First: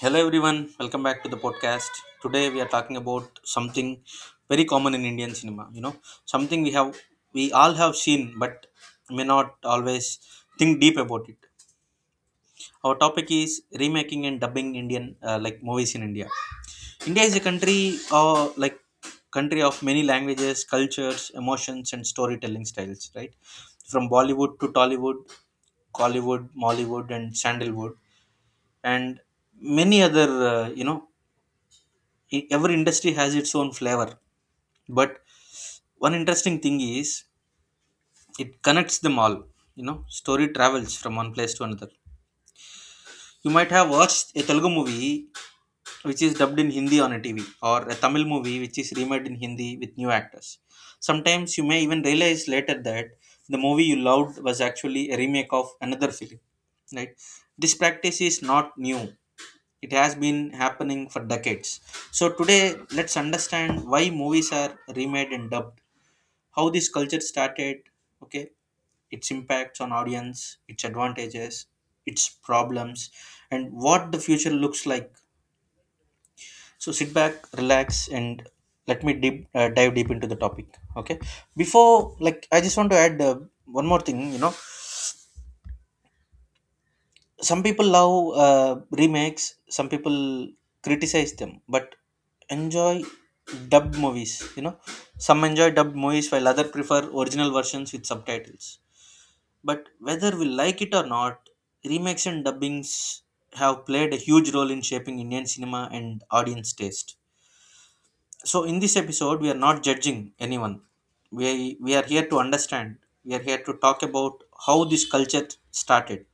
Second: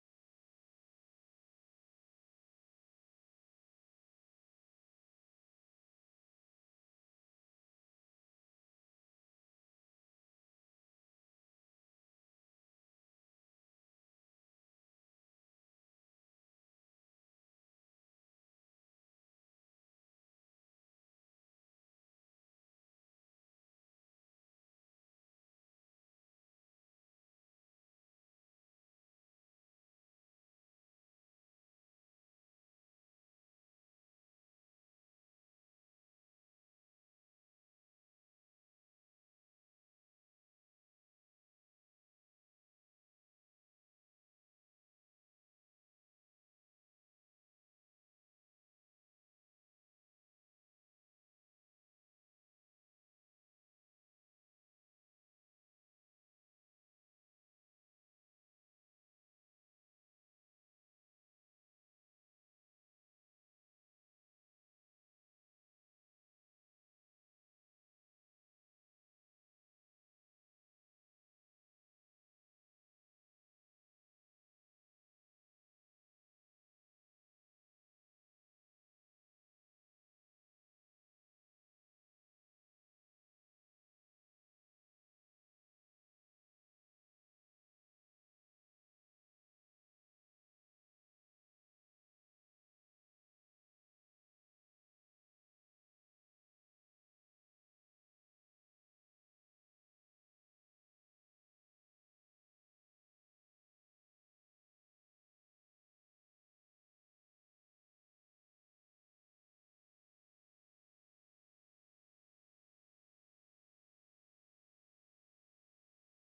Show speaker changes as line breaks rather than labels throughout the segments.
Hello everyone, welcome back to the podcast. Today we are talking about something very common in Indian cinema, something we have we all have seen but may not always think deep about it. Our topic is remaking and dubbing Indian like movies in India. India is a country like country of many languages, cultures, emotions and storytelling styles, right? From Bollywood to Tollywood, Collywood, Mollywood and Sandalwood and many other uh, you know every industry has its own flavor. But one interesting thing is it connects them all. Story travels from one place to another. You might have watched a Telugu movie which is dubbed in Hindi on a TV, or a Tamil movie which is remade in Hindi with new actors. Sometimes you may even realize later that the movie you loved was actually a remake of another film, right? This practice is not new, it has been happening for decades. So today, let's understand why movies are remade and dubbed, how this culture started, okay, its impacts on audience, its advantages, its problems, and what the future looks like. So sit back, relax, and let me dive deep into the topic, okay. Before, like, I just want to add one more thing. Some people love uh, remakes. Some people criticize them but enjoy dubbed movies. Some enjoy dubbed movies while other prefer original versions with subtitles. But whether we like it or not, remakes and dubbings have played a huge role in shaping Indian cinema and audience taste. So, in this episode, we are not judging anyone. We are here to understand. We are here to talk about how this culture started,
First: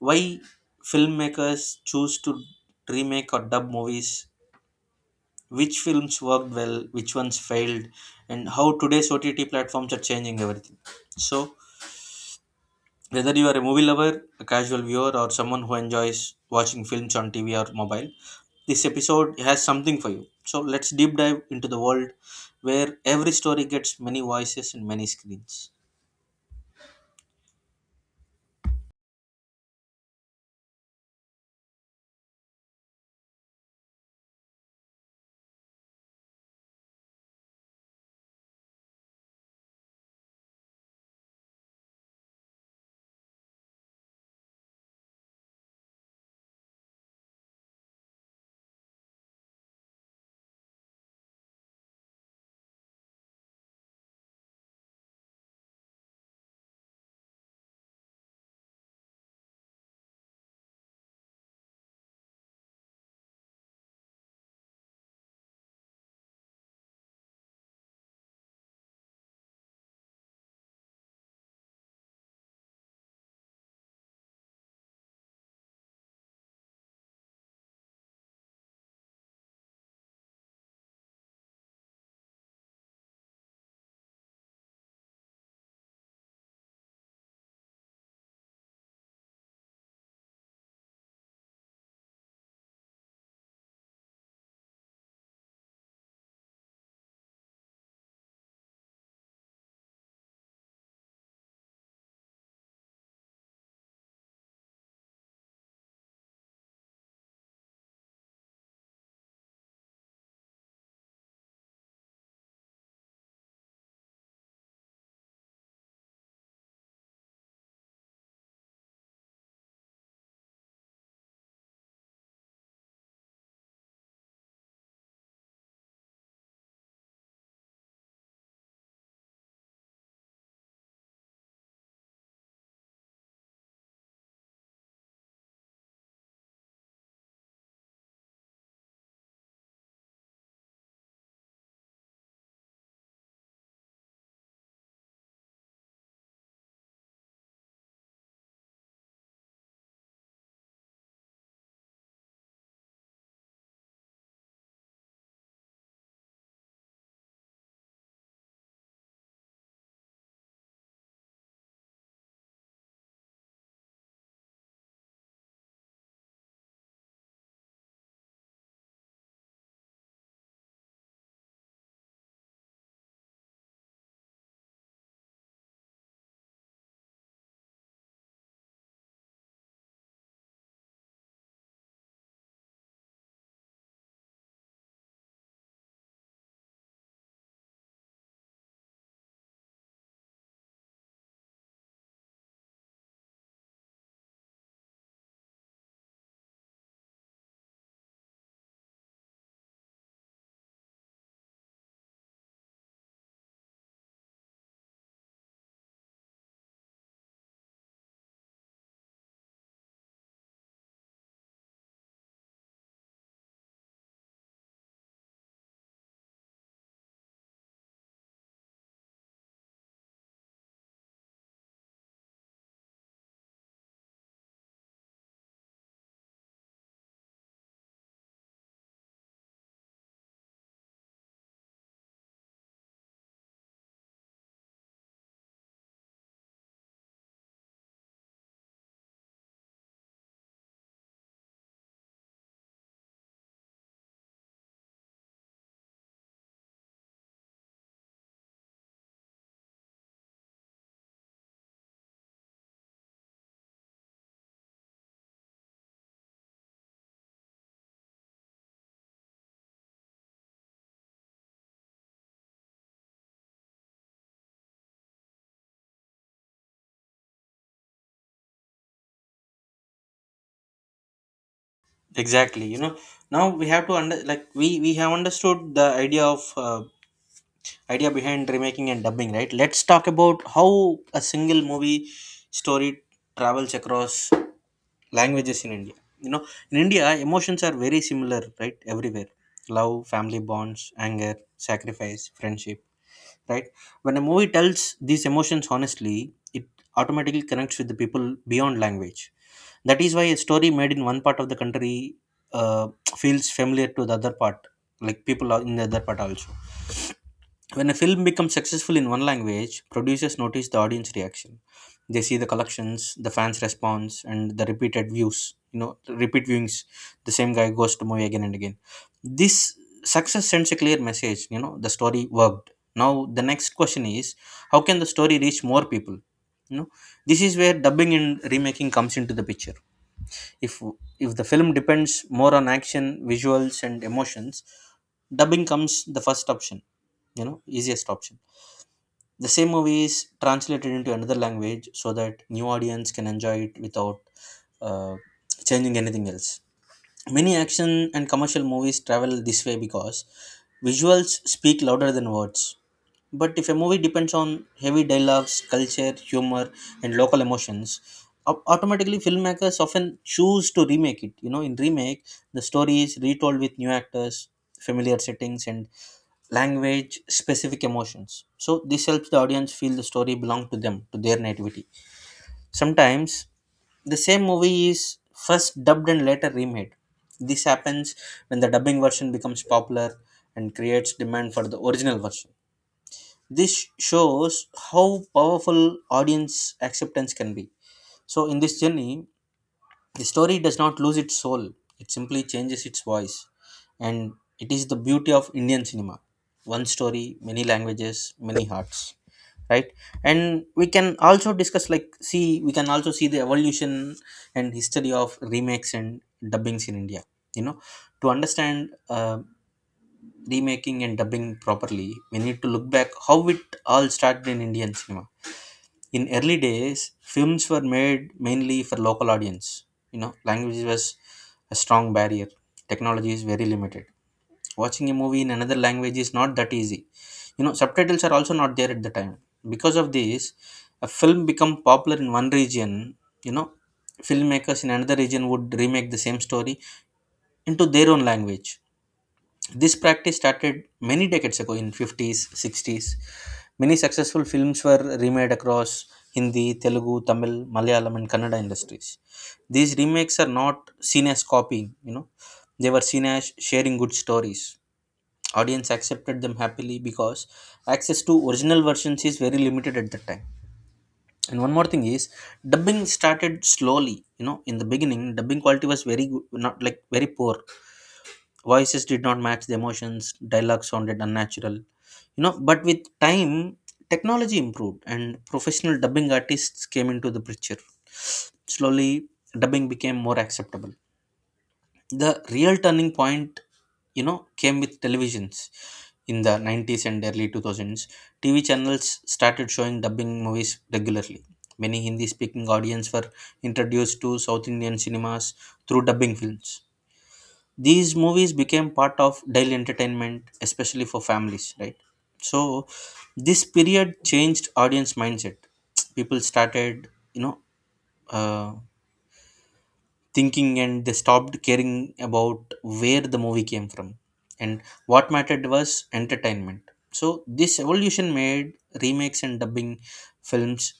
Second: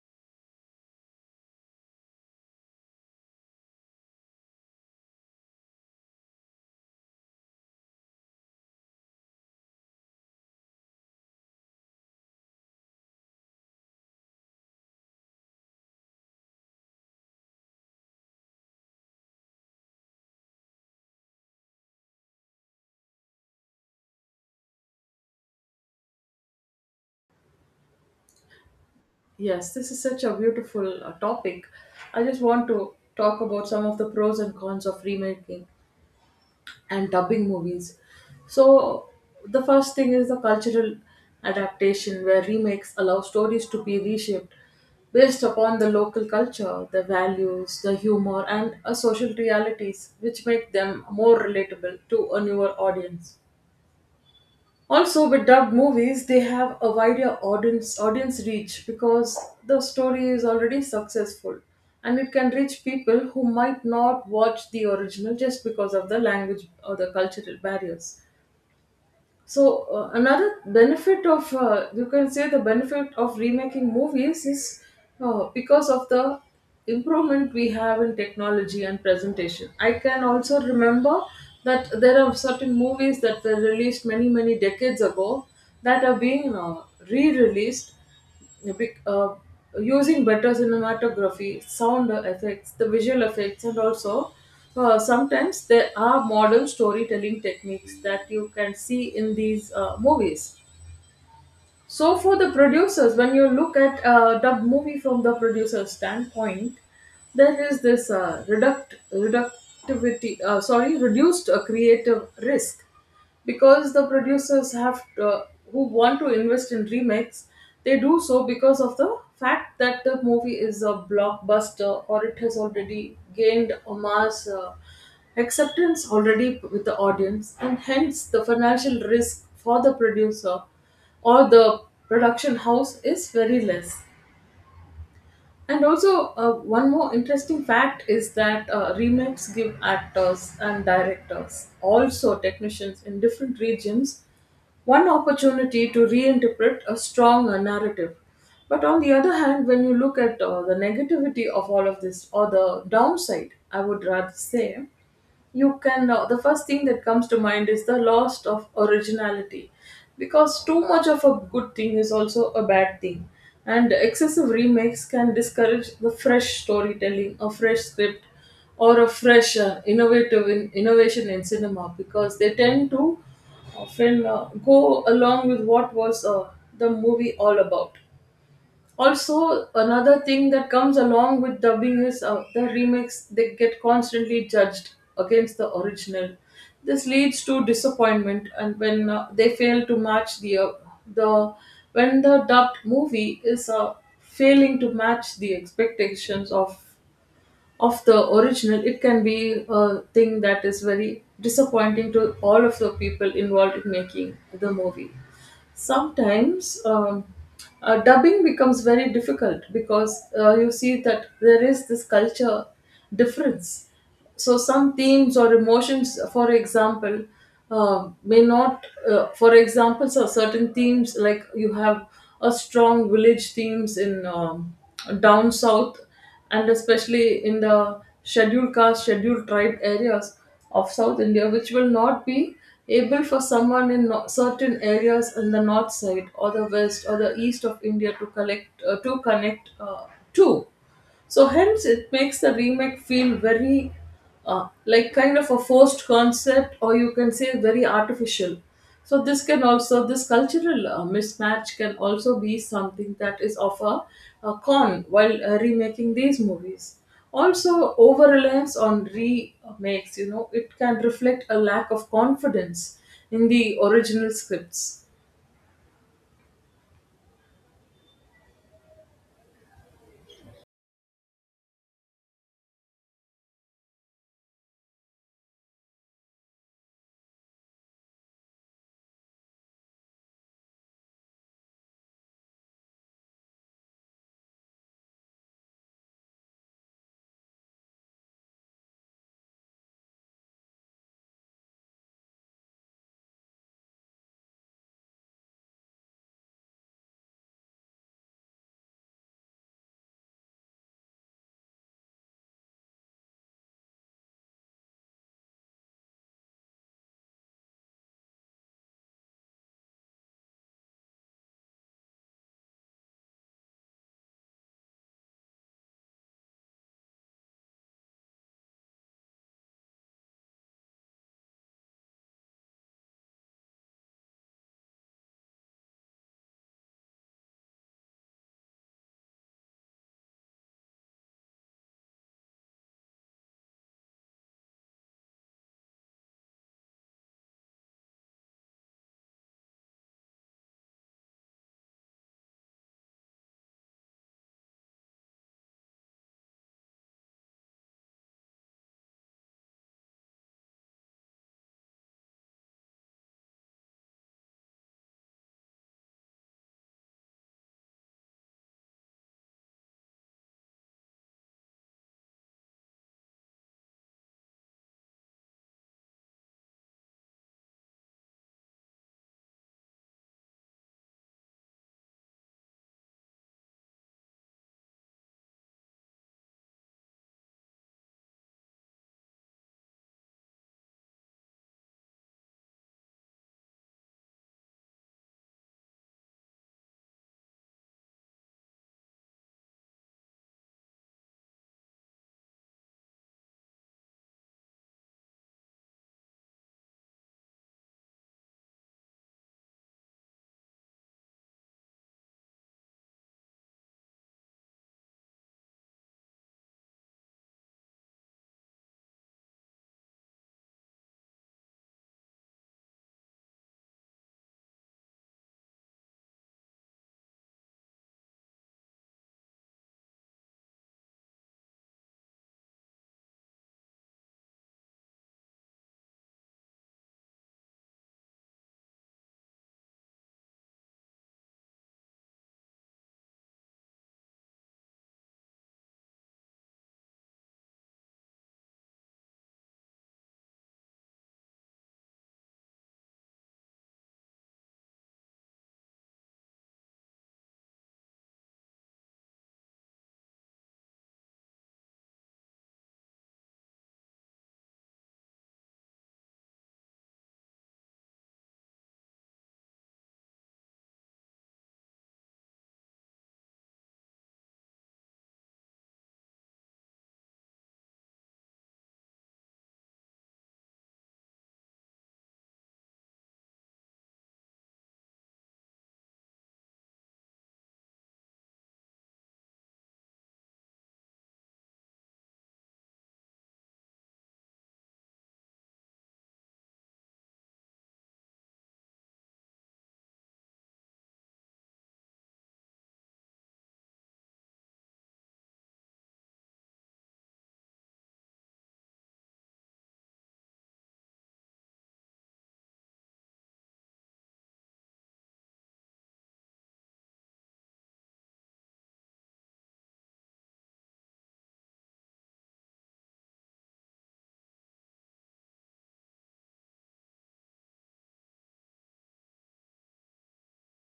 why filmmakers choose to remake or dub movies, which films worked well, which ones failed, and how today's OTT platforms are changing everything. So, whether you are a movie lover, a casual viewer, or someone who enjoys watching films on TV or mobile, this episode has something for you. So let's deep dive into the world where every story gets many voices and many screens.
Yes, this is such a beautiful topic. I just want to talk about some of the pros and cons of remaking and dubbing movies. So, the first thing is the cultural adaptation, where remakes allow stories to be reshaped based upon the local culture, the values, the humor, and social realities, which make them more relatable to a newer audience. Also, with dubbed movies, they have a wider audience reach because the story is already successful and it can reach people who might not watch the original just because of the language or the cultural barriers. So, another benefit of you can say the benefit of remaking movies is because of the improvement we have in technology and presentation. I can also remember that there are certain movies that were released many many decades ago that are being re-released Bec- uh, using better cinematography, sound effects, the visual effects, and also sometimes there are modern storytelling techniques that you can see in these movies. So, for the producers, when you look at the movie from the producer's standpoint, there is this reduced creative risk because the producers have who want to invest in remakes, they do so because of the fact that the movie is a blockbuster or it has already gained a mass acceptance already with the audience, and hence the financial risk for the producer or the production house is very less. And also, one more interesting fact is that remakes give actors and directors, also technicians in different regions, one opportunity to reinterpret a strong narrative. But on the other hand, when you look at the negativity of all of this, or the downside, I would rather say, you can the first thing that comes to mind is the loss of originality, because too much of a good thing is also a bad thing, and excessive remakes can discourage the fresh storytelling, a fresh script, or a fresh innovation in cinema, because they tend to often go along with what was the movie all about. Also, another thing that comes along with dubbing is the remakes, they get constantly judged against the original. This leads to disappointment, and when they fail to match the the when the dubbed movie is failing to match the expectations of the original, it can be a thing that is very disappointing to all of the people involved in making the movie. Sometimes dubbing becomes very difficult, because you see that there is this culture difference. So, some themes or emotions, for example, may not, for example, so certain themes like you have a strong village themes in down south, and especially in the scheduled caste, scheduled tribe areas of South India, which will not be able for someone in certain areas in the north side or the west or the east of India to collect to connect to. So hence it makes the remake feel very like kind of a forced concept, or you can say very artificial. So this can also, this cultural mismatch can also be something that is of a con while remaking these movies. Also, over reliance on remakes, you know, it can reflect a lack of confidence in the original scripts.
Exactly, you know. Now we have to under like we have understood the idea behind remaking and dubbing, right? Let's talk about how a single movie story travels across languages in India. You know, in India, emotions are very similar, right? Everywhere love, family bonds, anger, sacrifice, friendship, right? When a movie tells these emotions honestly, it automatically connects with the people beyond language. That is why a story made in one part of the country uh, feels familiar to the other part, like people are in the other part also. When a film becomes successful in one language, producers notice the audience reaction. They see the collections, the fans' response, and the repeated views. You know, repeat viewings. The same guy goes to movie again and again. This success sends a clear message. You know, the story worked. Now the next question is, how can the story reach more people? You know, this is where dubbing and remaking comes into the picture. If if the film depends more on action, visuals, and emotions, dubbing comes the first option. You know, easiest option. The same movie is translated into another language so that new audience can enjoy it without uh, changing anything else. Many action and commercial movies travel this way because visuals speak louder than words. But if a movie depends on heavy dialogues, culture, humor, and local emotions, automatically filmmakers often choose to remake it. You know, in remake the story is retold with new actors, familiar settings, and language specific emotions, so this helps the audience feel the story belong to them, to their nativity. Sometimes the same movie is first dubbed and later remade. This happens when the dubbing version becomes popular and creates demand for the original version. This shows how powerful audience acceptance can be. So in this journey, the story does not lose its soul, it simply changes its voice. And it is the beauty of Indian cinema. One story, many languages, many hearts. Right? And we can also discuss, like, see, we can also see the evolution and history of remakes and dubbings in India. You know, to understand remaking and dubbing properly, we need to look back how it all started in Indian cinema. In early days, films were made mainly for local audience. You know, language was a strong barrier. Technology is very limited. Watching a movie in another language is not that easy. You know, subtitles are also not there at the time. Because of this, a film become popular in one region. You know, filmmakers in another region would remake the same story into their own language. This practice started many decades ago in 50s, 60s. Many successful films were remade across Hindi, Telugu, Tamil, Malayalam and Kannada industries. These remakes are not seen as copying. They were seen as sharing good stories. Audience accepted them happily because access to original versions is very limited at that time. And one more thing is dubbing started slowly. You know, in the beginning dubbing quality was very good, not like very poor. Voices did not match the emotions, dialogue sounded unnatural. You know, but with time, technology improved and professional dubbing artists came into the picture. Slowly, dubbing became more acceptable. The real turning point, came with televisions. In the 90s and early 2000s, TV channels started showing dubbing movies regularly. Many Hindi speaking audience were introduced to South Indian cinemas through dubbing films. These movies became part of daily entertainment, especially for families, right? So this period changed audience mindset. People started, uh, thinking, and they stopped caring about where the movie came from. And what mattered was entertainment. So this evolution made remakes and dubbing films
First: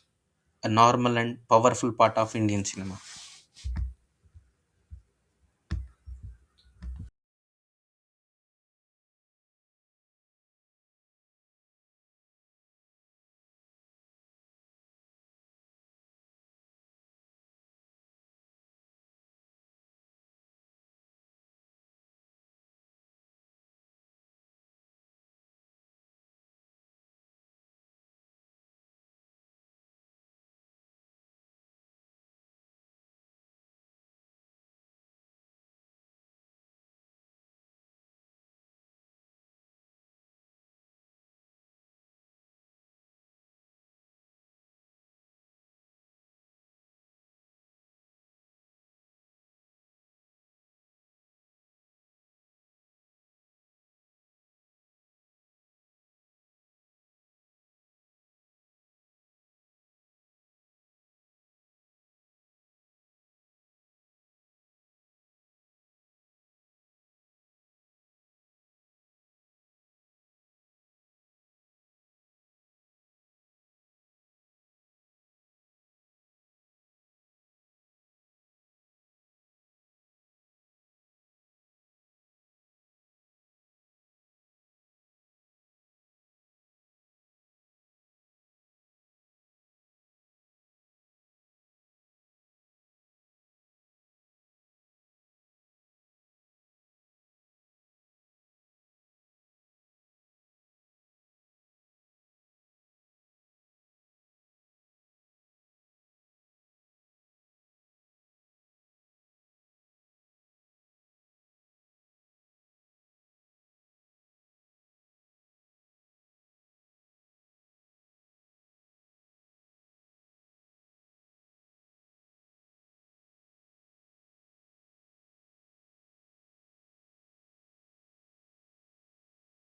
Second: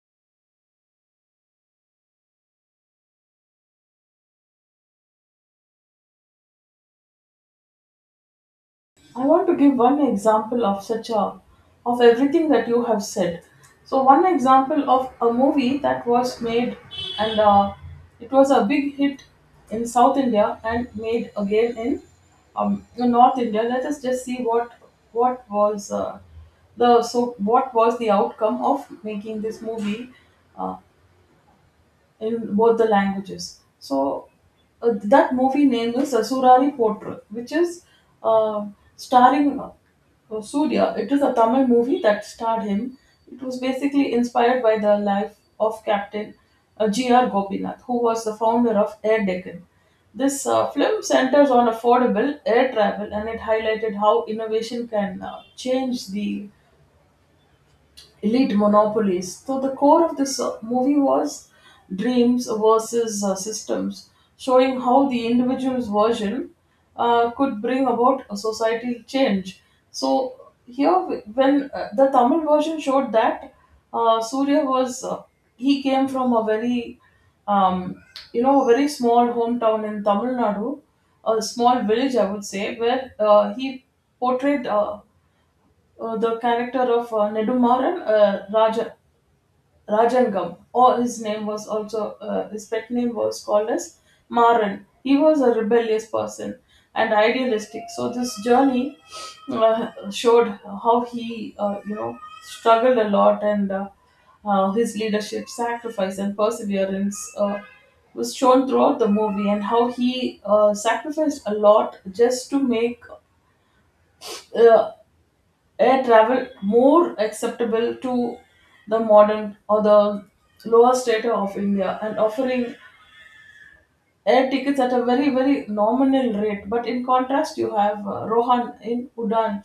a normal and powerful part of Indian cinema.
I want to give one example of such a of everything that you have said. So one example of a movie that was made, and it was a big hit in South India and made again in North India. Let us just see what was the so what was the outcome of making this movie. Uh, in both the languages. So that movie name is Asurari Potru, which is uh, starring Surya. It is a Tamil movie that starred him. It was basically inspired by the life of Captain G.R. Gopinath, who was the founder of Air Deccan. This film centers on affordable air travel, and it highlighted how innovation can change the elite monopolies. So the core of this movie was dreams versus systems, showing how the individual's version could bring about a societal change. So here, when the Tamil version showed that Surya was he came from a very um, you know a very small hometown in Tamil Nadu, a small village I would say, where he portrayed. The character of Nedumaran, Raja, Rajangam, or his name was also, his pet name was called as Maran. He was a rebellious person and idealistic. So this journey showed how he, you know, struggled a lot, and his leadership, sacrifice, and perseverance was shown throughout the movie, and how he sacrificed a lot just to make uh, air travel more acceptable to the modern or the lower strata of India, and offering air tickets at a very very nominal rate. But in contrast, you have Rohan in Udan.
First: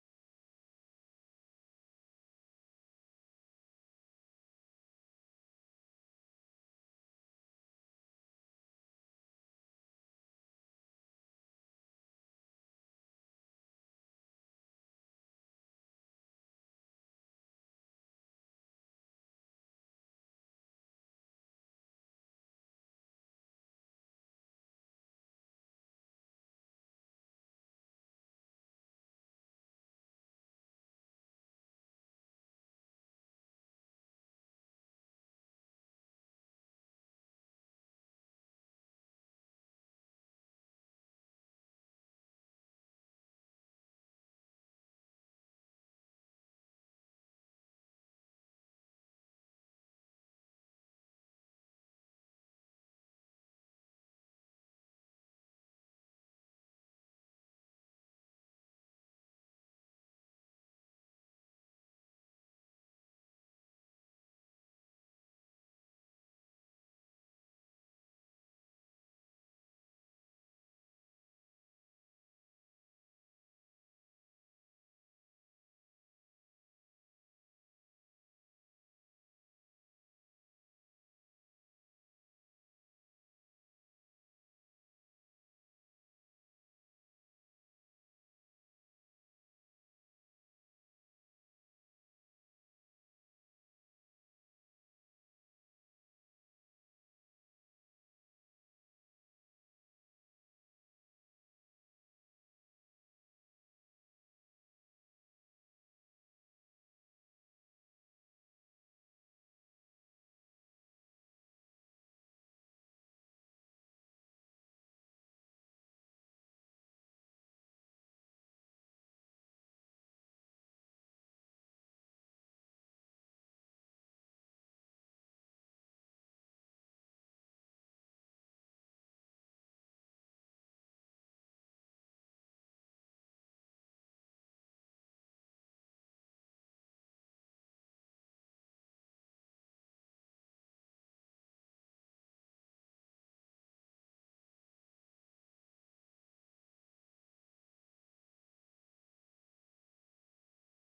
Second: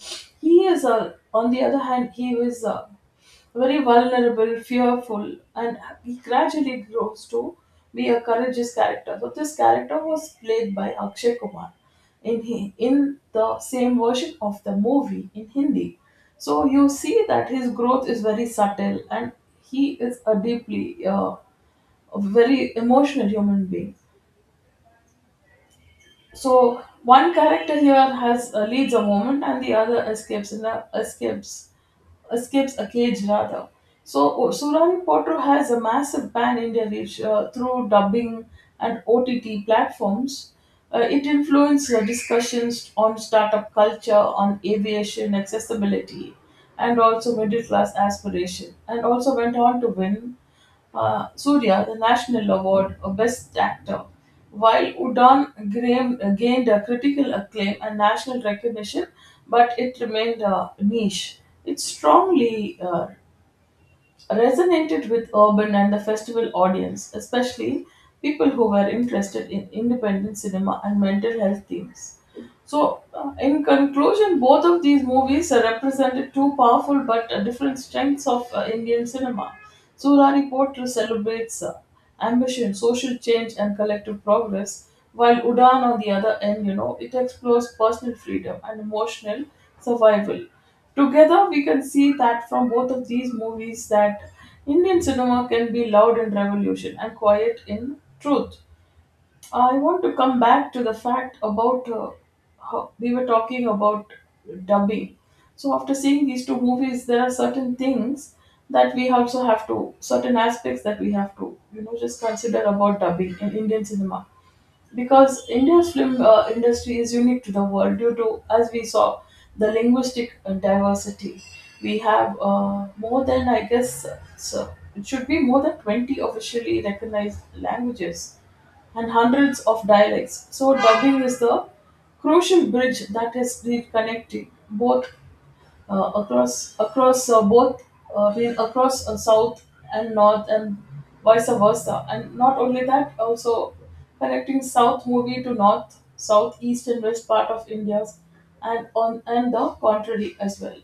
He is on the other hand, he is very vulnerable, fearful, and he gradually grows to be a courageous character. So this character was played by Akshay Kumar in he in the same version of the movie in Hindi. So you see that his growth is very subtle, and he is a deeply uh, a very emotional human being. So one character here has leads a moment, and the other escapes in the escapes escapes a cage, rather. So Surani Potter has a massive pan India reach through dubbing and OTT platforms. It influenced discussions on startup culture, on aviation accessibility, and also middle class aspiration, and also went on to win Surya the National Award of Best Actor, while Udan Graham gained a critical acclaim and national recognition, but it remained niche. It strongly resonated with urban and the festival audience, especially people who were interested in independent cinema and mental health themes. So, in conclusion, both of these movies represented two powerful but different strengths of Indian cinema. Surani Potter celebrates ambition, social change, and collective progress, while Udan, on the other end, you know, it explores personal freedom and emotional survival. Together, we can see that from both of these movies that Indian cinema can be loud in revolution and quiet in truth. I want to come back to the fact about how we were talking about dubbing. So after seeing these two movies, there are certain things that we also have to, certain aspects that we have to, you know, just consider about dubbing in Indian cinema, because India's film industry is unique to the world due to, as we saw, the linguistic diversity. We have more than, I guess, so it should be more than 20 officially recognized languages and hundreds of dialects. So, dubbing is the crucial bridge that is reconnecting both across both I mean across south and north and vice versa, and not only that, also connecting south movie to north, south, east, and west part of India's, and on and the contrary as well.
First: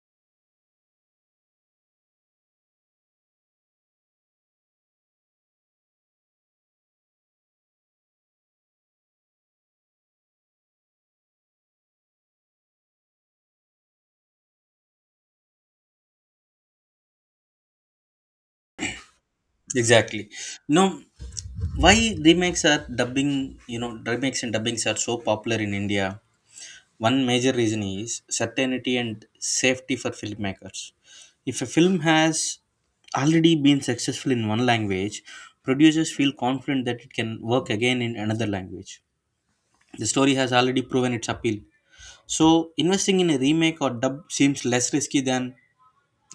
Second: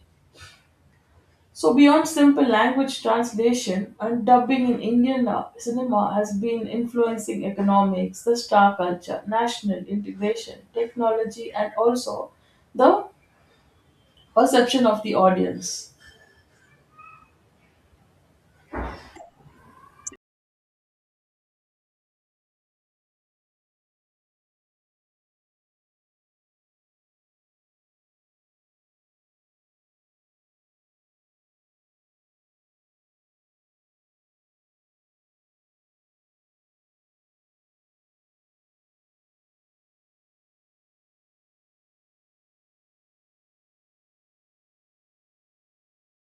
So beyond simple language translation, and dubbing in Indian cinema has been influencing economics, the star culture, national integration, technology, and also the perception of the audience.
Exactly. No. Why remakes are dubbing. Remakes and dubbings are so popular in India. One major reason is certainty and safety for filmmakers. If a film has already been successful in one language, producers feel confident that it can work again in another language. The story has already proven its appeal, so investing in a remake or dub seems less risky than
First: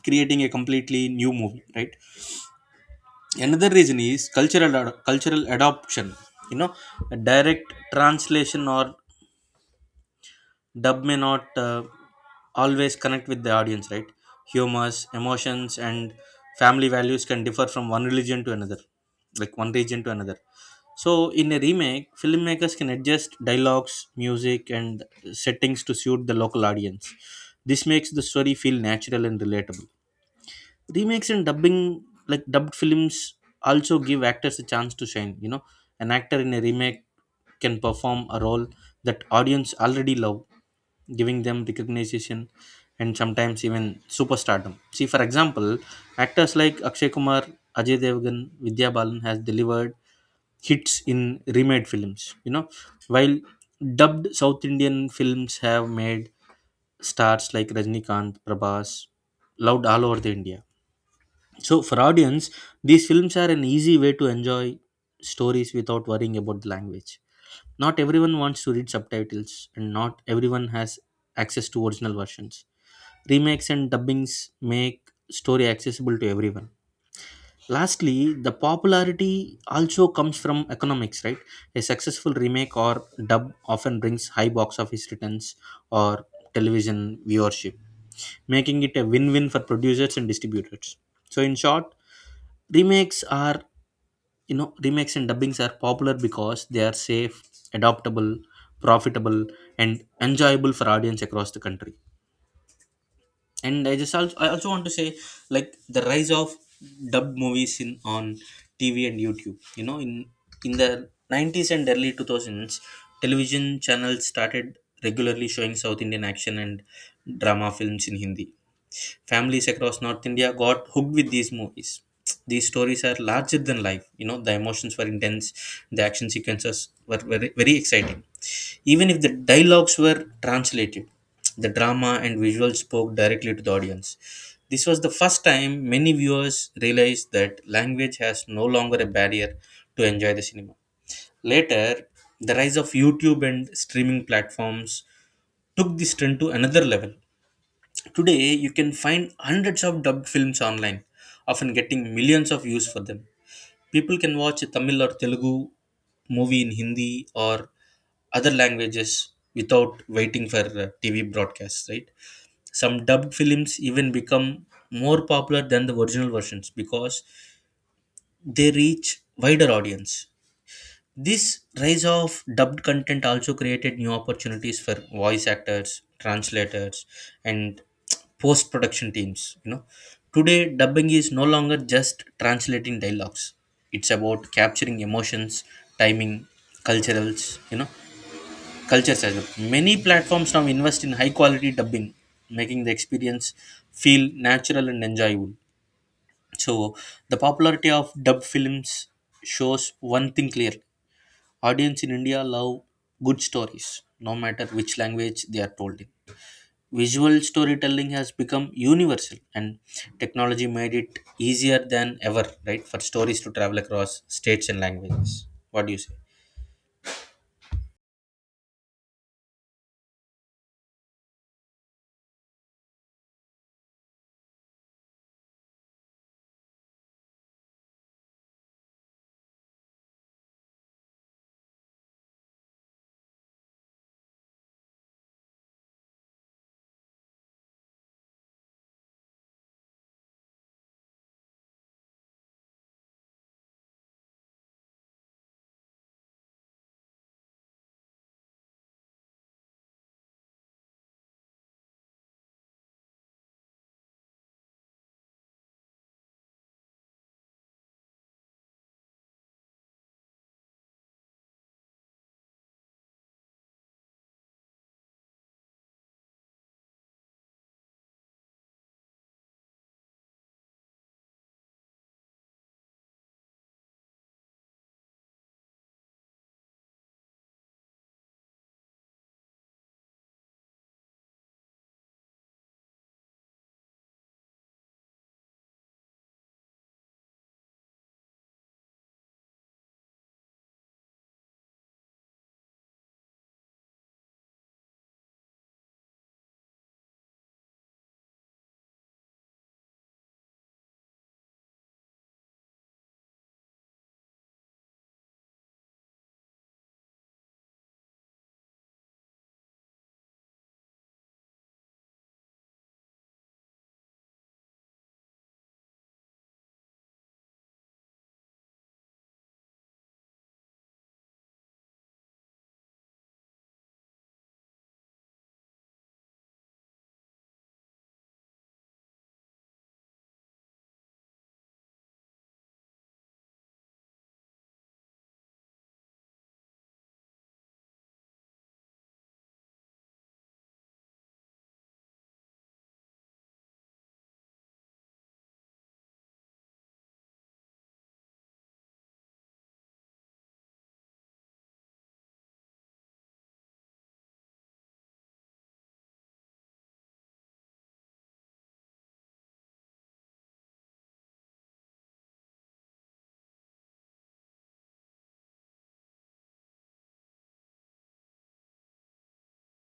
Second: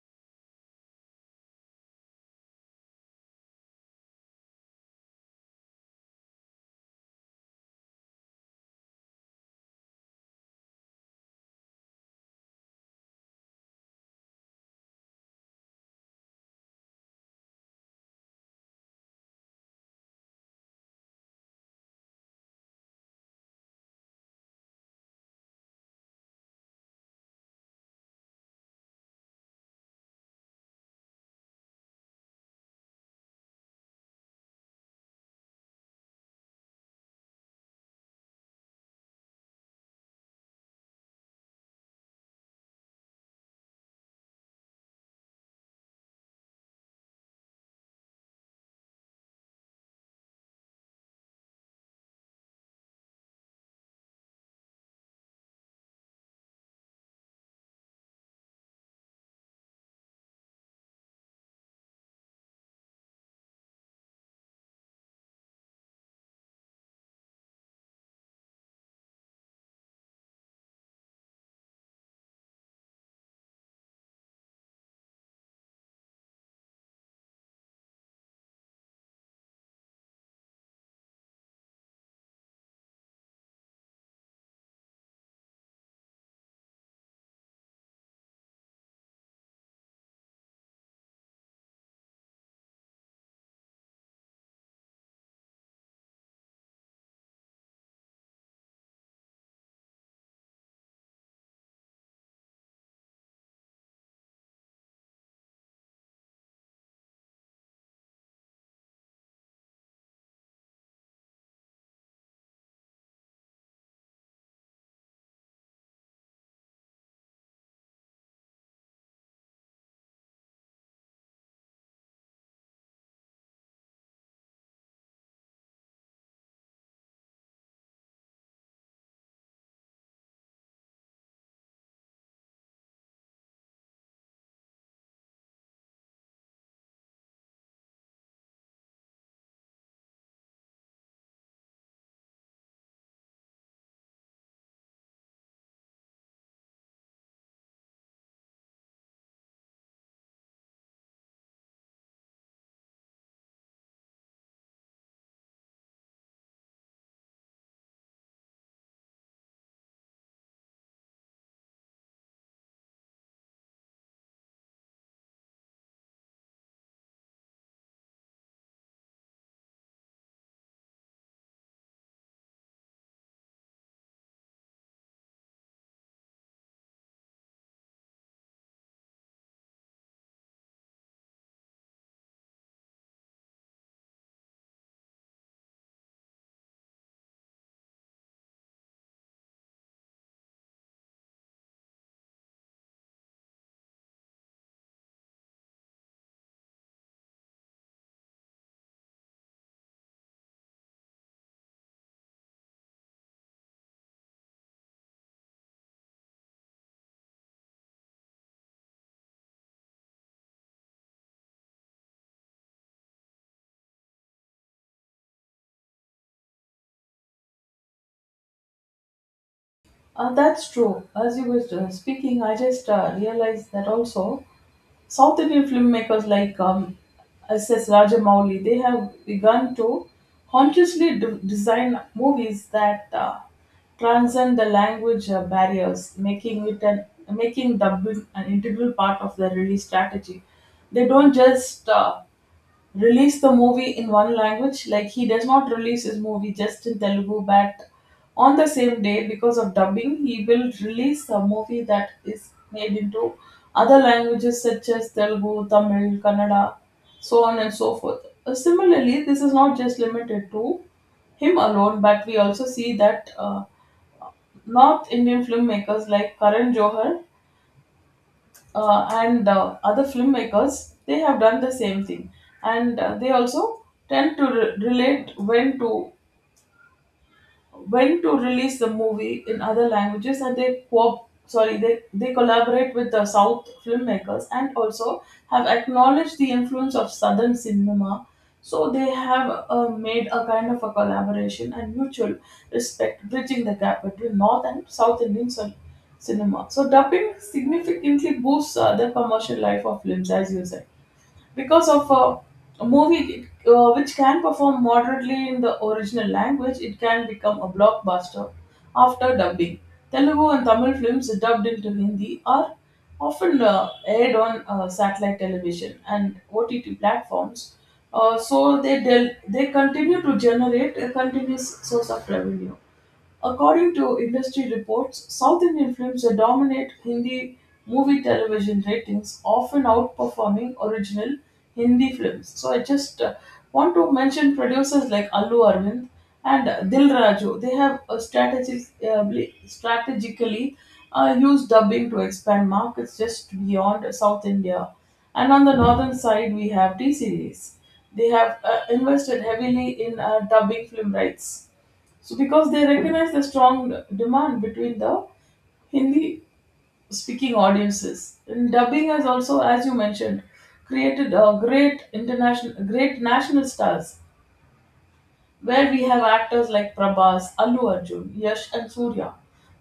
creating a completely new movie, right? Another reason is cultural adoption. You know, a direct translation or dub may not always connect with the audience, right? Humors, emotions, and family values can differ from one religion to another, like one region to another. So in a remake, filmmakers can adjust dialogues, music, and settings to suit the local audience. This makes the story feel natural and relatable. Remakes and dubbing, like dubbed films, also give actors a chance to shine. An actor in a remake can perform a role that audience already love, giving them recognition and sometimes even superstardom. See, for example, actors like Akshay Kumar, Ajay Devgan, Vidya Balan has delivered hits in remade films. While dubbed South Indian films have made stars like Rajnikant, Prabhas, loved all over the India. So for audience, these films are an easy way to enjoy stories without worrying about the language. Not everyone wants to read subtitles, and not everyone has access to original versions. Remakes and dubbings make story accessible to everyone. Lastly, the popularity also comes from economics, right? A successful remake or dub often brings high box office returns or television viewership, making it a win-win for producers and distributors. So in short, remakes are remakes and dubbings are popular because they are safe, adaptable, profitable, and enjoyable for audience across the country. And I just also, I also want to say, like, the rise of dubbed movies in on TV and YouTube. You know, in the 90s and early 2000s, television channels started regularly showing South Indian action and drama films in Hindi. Families across North India got hooked with these movies. These stories are larger than life. You know, the emotions were intense, the action sequences were very, very exciting. Even if the dialogues were translated, the drama and visuals spoke directly to the audience. This was the first time many viewers realized that language has no longer a barrier to enjoy the cinema. Later, the rise of YouTube and streaming platforms took this trend to another level. Today, you can find hundreds of dubbed films online, often getting millions of views for them. People can watch a Tamil or Telugu movie in Hindi or other languages without waiting for TV broadcasts, right? Some dubbed films even become more popular than the original versions because they reach wider audience. This rise of dubbed content also created new opportunities for voice actors, translators, and post production teams. You know, today dubbing is no longer just translating dialogues; it's about capturing emotions, timing, culturals. You know, cultures as well. Many platforms now invest in high quality dubbing, making the experience feel natural and enjoyable. So, the popularity of dub films shows one thing clear. Audience in India love good stories, no matter which language they are told in. Visual storytelling has become universal, and technology made it easier than ever, right, for stories to travel across states and languages. What do you say?
That's true. As you were speaking, I just realized that also South Indian filmmakers like S.S. Rajamouli, they have begun to consciously design movies that transcend the language barriers, making it an making dubbing an integral part of their release strategy. They don't just release the movie in one language. Like he does not release his movie just in Telugu, but on the same day because of dubbing, he will release a movie that is made into other languages such as Telugu, Tamil, Kannada, so on and so forth. Similarly, this is not just limited to him alone, but we also see that North Indian filmmakers like Karan Johar and other filmmakers, they have done the same thing, and they also tend to relate when to release the movie in other languages, and they they collaborate with the south filmmakers, and also have acknowledged the influence of southern cinema. So they have made a kind of a collaboration and mutual respect, bridging the gap between north and south Indian cinema. So dubbing significantly boosts the commercial life of films, as you said, because of a movie which can perform moderately in the original language, it can become a blockbuster after dubbing. Telugu and Tamil films dubbed into Hindi are often aired on satellite television and OTT platforms, uh, so they continue to generate a continuous source of revenue. According to industry reports, South Indian films that dominate Hindi movie television ratings, often outperforming original Hindi films. So I just want to mention producers like Allu Arvind and Dil Raju. They have a strategically used dubbing to expand markets just beyond South India. And on the northern side, we have T series. They have invested heavily in dubbing film rights. So because they recognize the strong demand between the Hindi speaking audiences. And dubbing has also, as you mentioned, created a great international great national stars where we have actors like Prabhas, Allu Arjun, Yash and Surya,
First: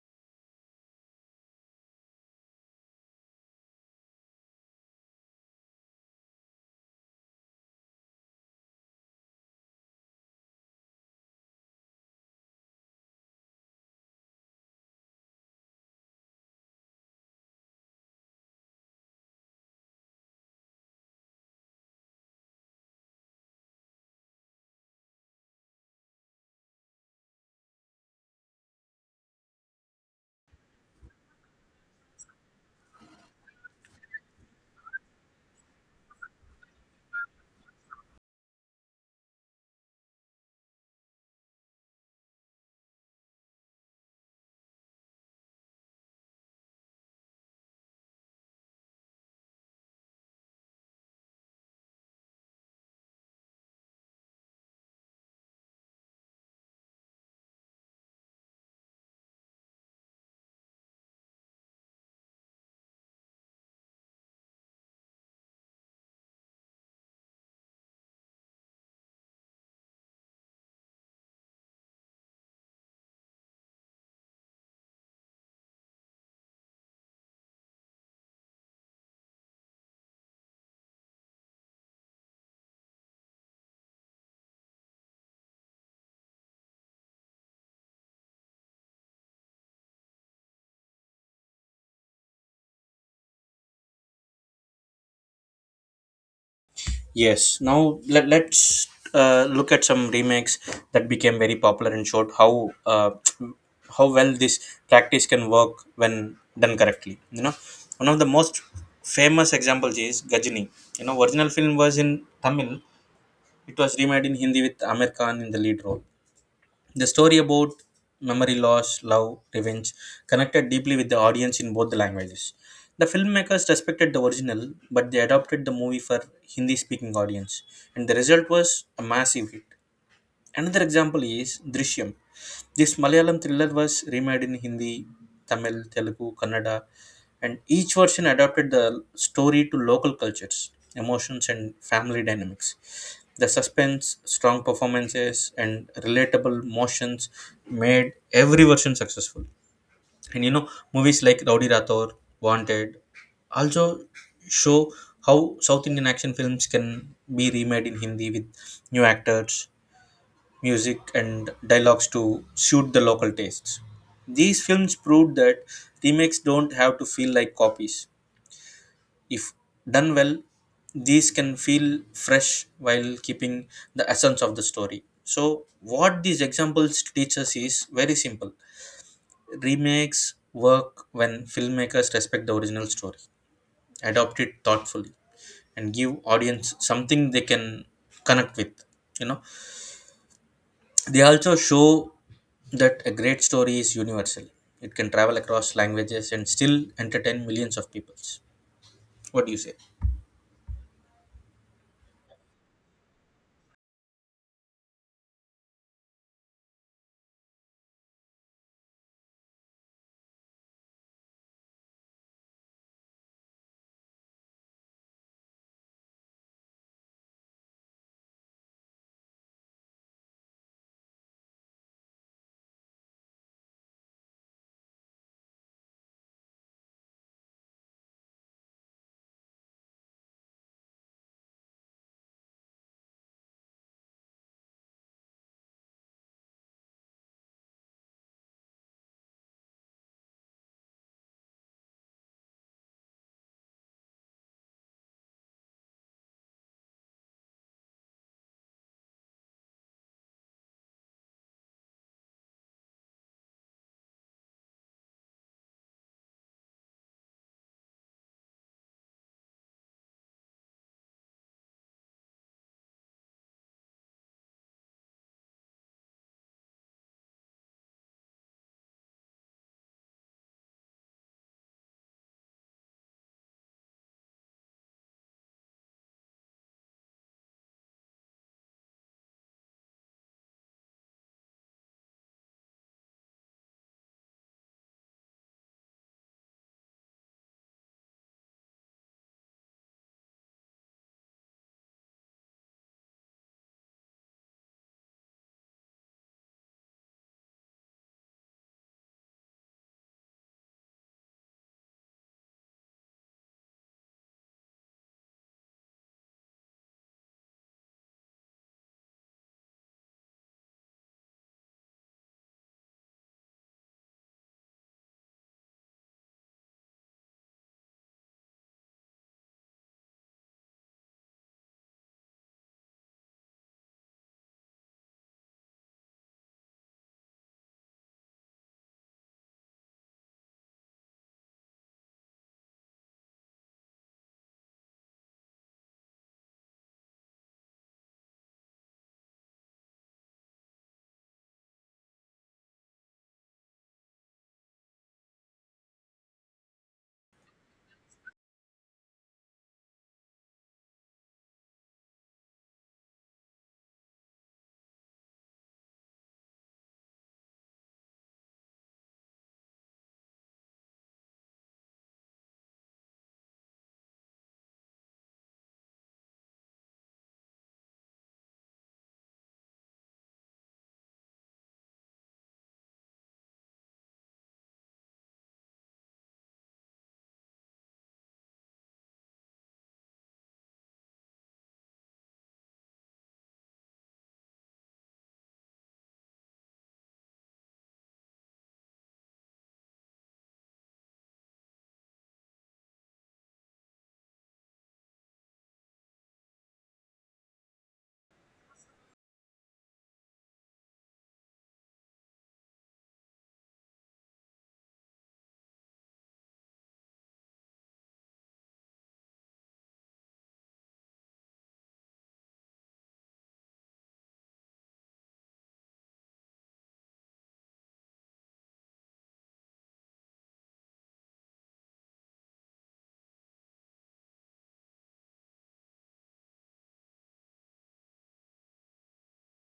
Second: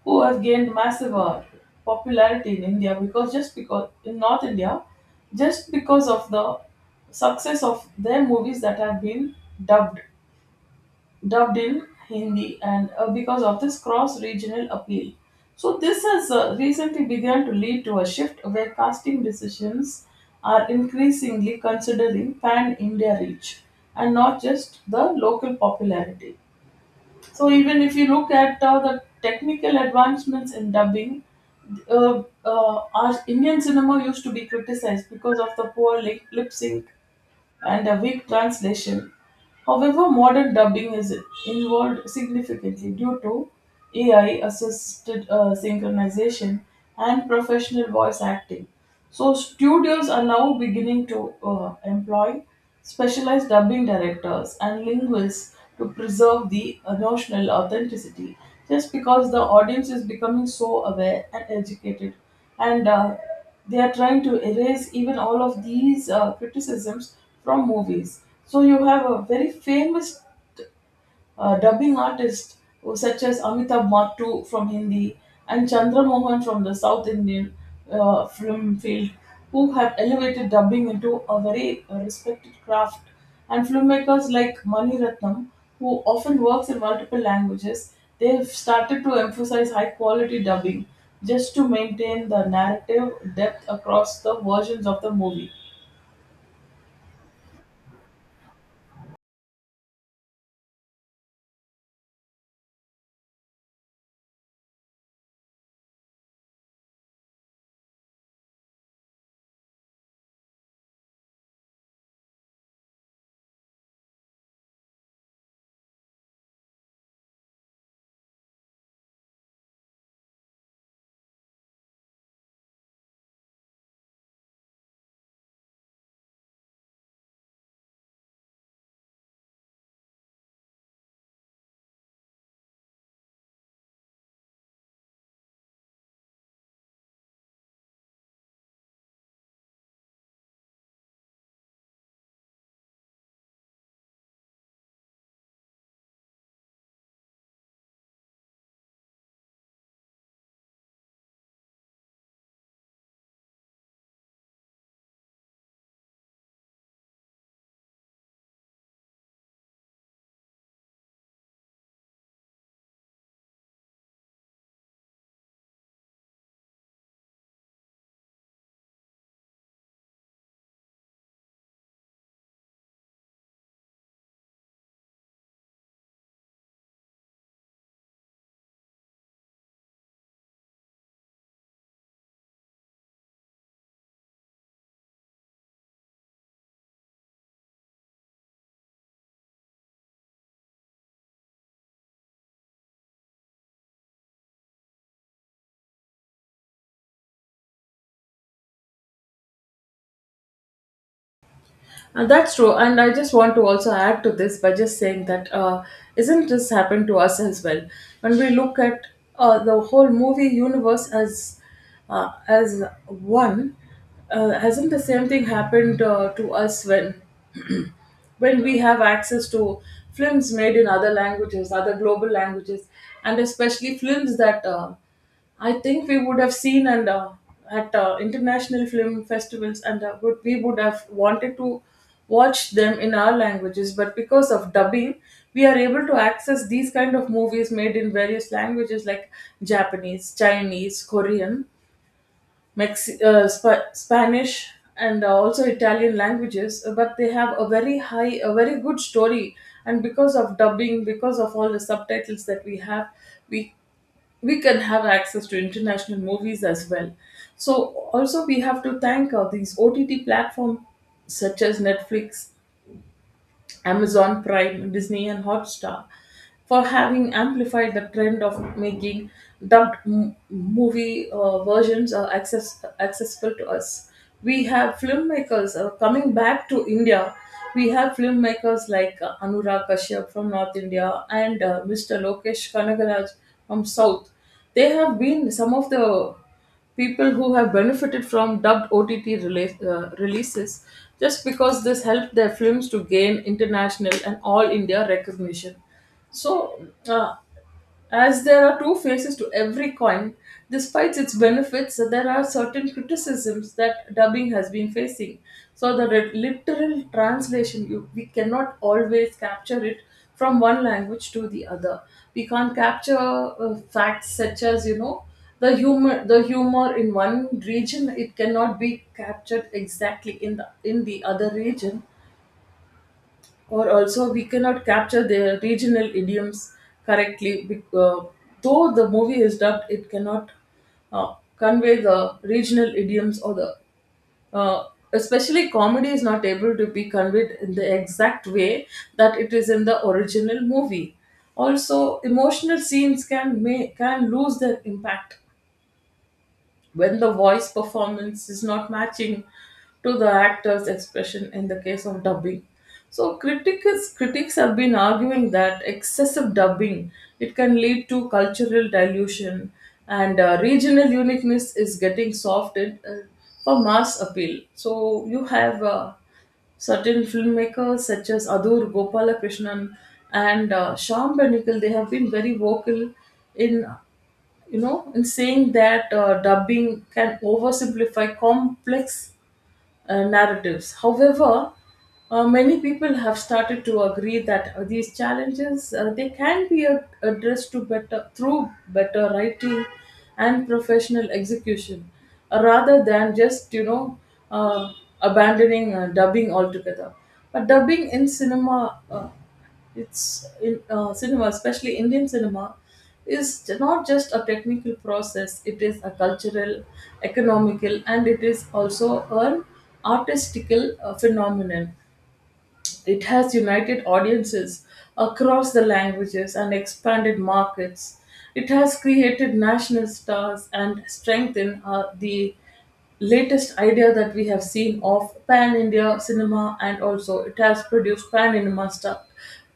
who have gained massive popularity in India because just because in North India, just because of the success of their movies that have been dubbed dubbed in Hindi, and because of this cross-regional appeal. So this has recently begun to lead to a shift where casting decisions are increasingly considering pan-India reach and not just the local popularity. So even if you look at the technical advancements in dubbing, our Indian cinema used to be criticized because of the poor lip sync and a weak translation. However, modern dubbing is involved significantly due to AI assisted synchronization and professional voice acting. So, studios are now beginning to employ specialized dubbing directors and linguists to preserve the emotional authenticity just because the audience is becoming so aware and educated and they are trying to erase even all of these criticisms from movies. So you have a very famous dubbing artists such as Amitabh Mattu from Hindi and Chandra Mohan from the South Indian film field, who have elevated dubbing into a very respected craft, and filmmakers like Mani Ratnam, who often works in multiple languages, they've started to emphasize high quality dubbing just to maintain the narrative depth across the versions of the movie.
Yes. Now, let's look at some remakes that became very popular and showed how how well this practice can work when done correctly. You know, one of the most famous examples is Gajini. You know, original film was in Tamil. It was remade in Hindi with Amir Khan in the lead role. The story about memory loss, love, revenge connected deeply with the audience in both the languages. The filmmakers respected the original, but they adopted the movie for Hindi speaking audience, and the result was a massive hit. Another example is Drishyam. This Malayalam thriller was remade in Hindi, Tamil, Telugu, Kannada, and each version adapted the story to local cultures, emotions, and family dynamics. The suspense, strong performances, and relatable motions made every version successful. And you know, movies like Rowdy Rathore, Wanted, also show how South Indian action films can be remade in Hindi with new actors, music, and dialogues to suit the local tastes. These films proved that remakes don't have to feel like copies. If done well, these can feel fresh while keeping the essence of the story. So, what these examples teach us is very simple. Remakes work when filmmakers respect the original story, adopt it thoughtfully, and give audience something they can connect with. You know, they also show that a great story is universal. It can travel across languages and still entertain millions of people. What do you say?
And that's true. And I just want to also add to this by just saying that isn't this happen to us as well? When we look at the whole movie universe as one, hasn't the same thing happened to us when we have access to films made in other languages, other global languages, and especially films that I think we would have seen and at international film festivals, and we would have wanted to watch them in our languages. But because of dubbing, we are able to access these kind of movies made in various languages like Japanese, Chinese, Korean Spanish and also Italian languages, but they have a very high, a very good story. And because of dubbing, because of all the subtitles that we have, we we can have access to international movies as well. So also we have to thank these OTT platforms such as Netflix Amazon Prime, Disney, and Hotstar for having amplified the trend of making movie versions accessible to us. We have filmmakers coming back to India. We have filmmakers like Anurag Kashyap from North India and Mr. Lokesh Kanagaraj from South. They have been some of the people who have benefited from dubbed OTT releases just because this helped their films to gain international and all India recognition. So, uh, as there are two faces to every coin, despite its benefits, there are certain criticisms that dubbing has been facing. So, the literal translation, we cannot always capture it from one language to the other. We can't capture facts such as, you know, the humor in one region it cannot be captured exactly in the other region, or also we cannot capture their regional idioms correctly though the movie is dubbed, it cannot convey the regional idioms or the uh, especially comedy is not able to be conveyed in the exact way that it is in the original movie. Also emotional scenes can lose their impact when the voice performance is not matching to the actor's expression in the case of dubbing. So critics have been arguing that excessive dubbing, it can lead to cultural dilution, and regional uniqueness is getting softened for mass appeal. So you have certain filmmakers such as Adur Gopalakrishnan and Sham Benikal, they have been very vocal in, you know, in saying that dubbing can oversimplify complex narratives. However, many people have started to agree that these challenges they can be addressed to better through better writing and professional execution, rather than just, you know, uh, abandoning dubbing altogether. But dubbing in cinema. It's in cinema, especially Indian cinema, is not just a technical process. It is a cultural, economical, and it is also an artistical phenomenon. It has united audiences across the languages and expanded markets. It has created national stars and strengthened the latest idea that we have seen of pan India cinema, and also it has produced pan India star,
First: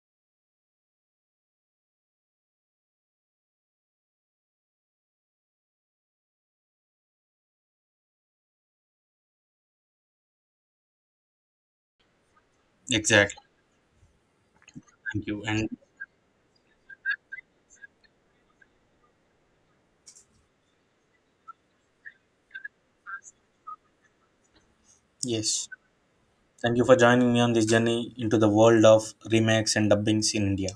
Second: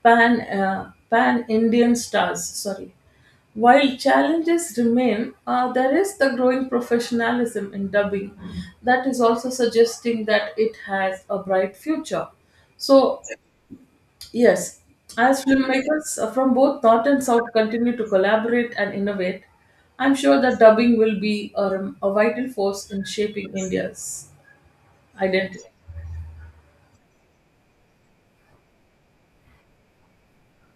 pan Indian stars. Sorry. While challenges remain, there is the growing professionalism in dubbing that is also suggesting that it has a bright future. So,
Exactly.
Yes,
Thank
as
you. And
filmmakers from both North and South continue to collaborate and innovate, I'm sure that dubbing will be a vital force in shaping India's identity.
yes. Thank you for joining me on this journey into the world of remakes and dubbings in India.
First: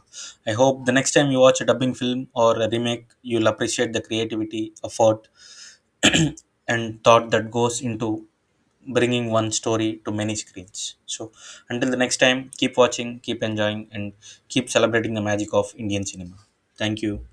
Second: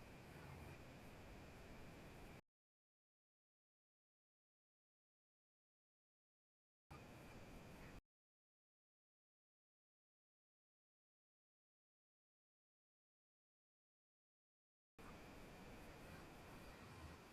I hope the next time you watch a dubbing film or a remake, you'll appreciate the creativity, effort, and thought that goes into bringing one story to many screens. So, until the next time, keep watching, keep enjoying, and keep celebrating the magic of Indian cinema. Thank you.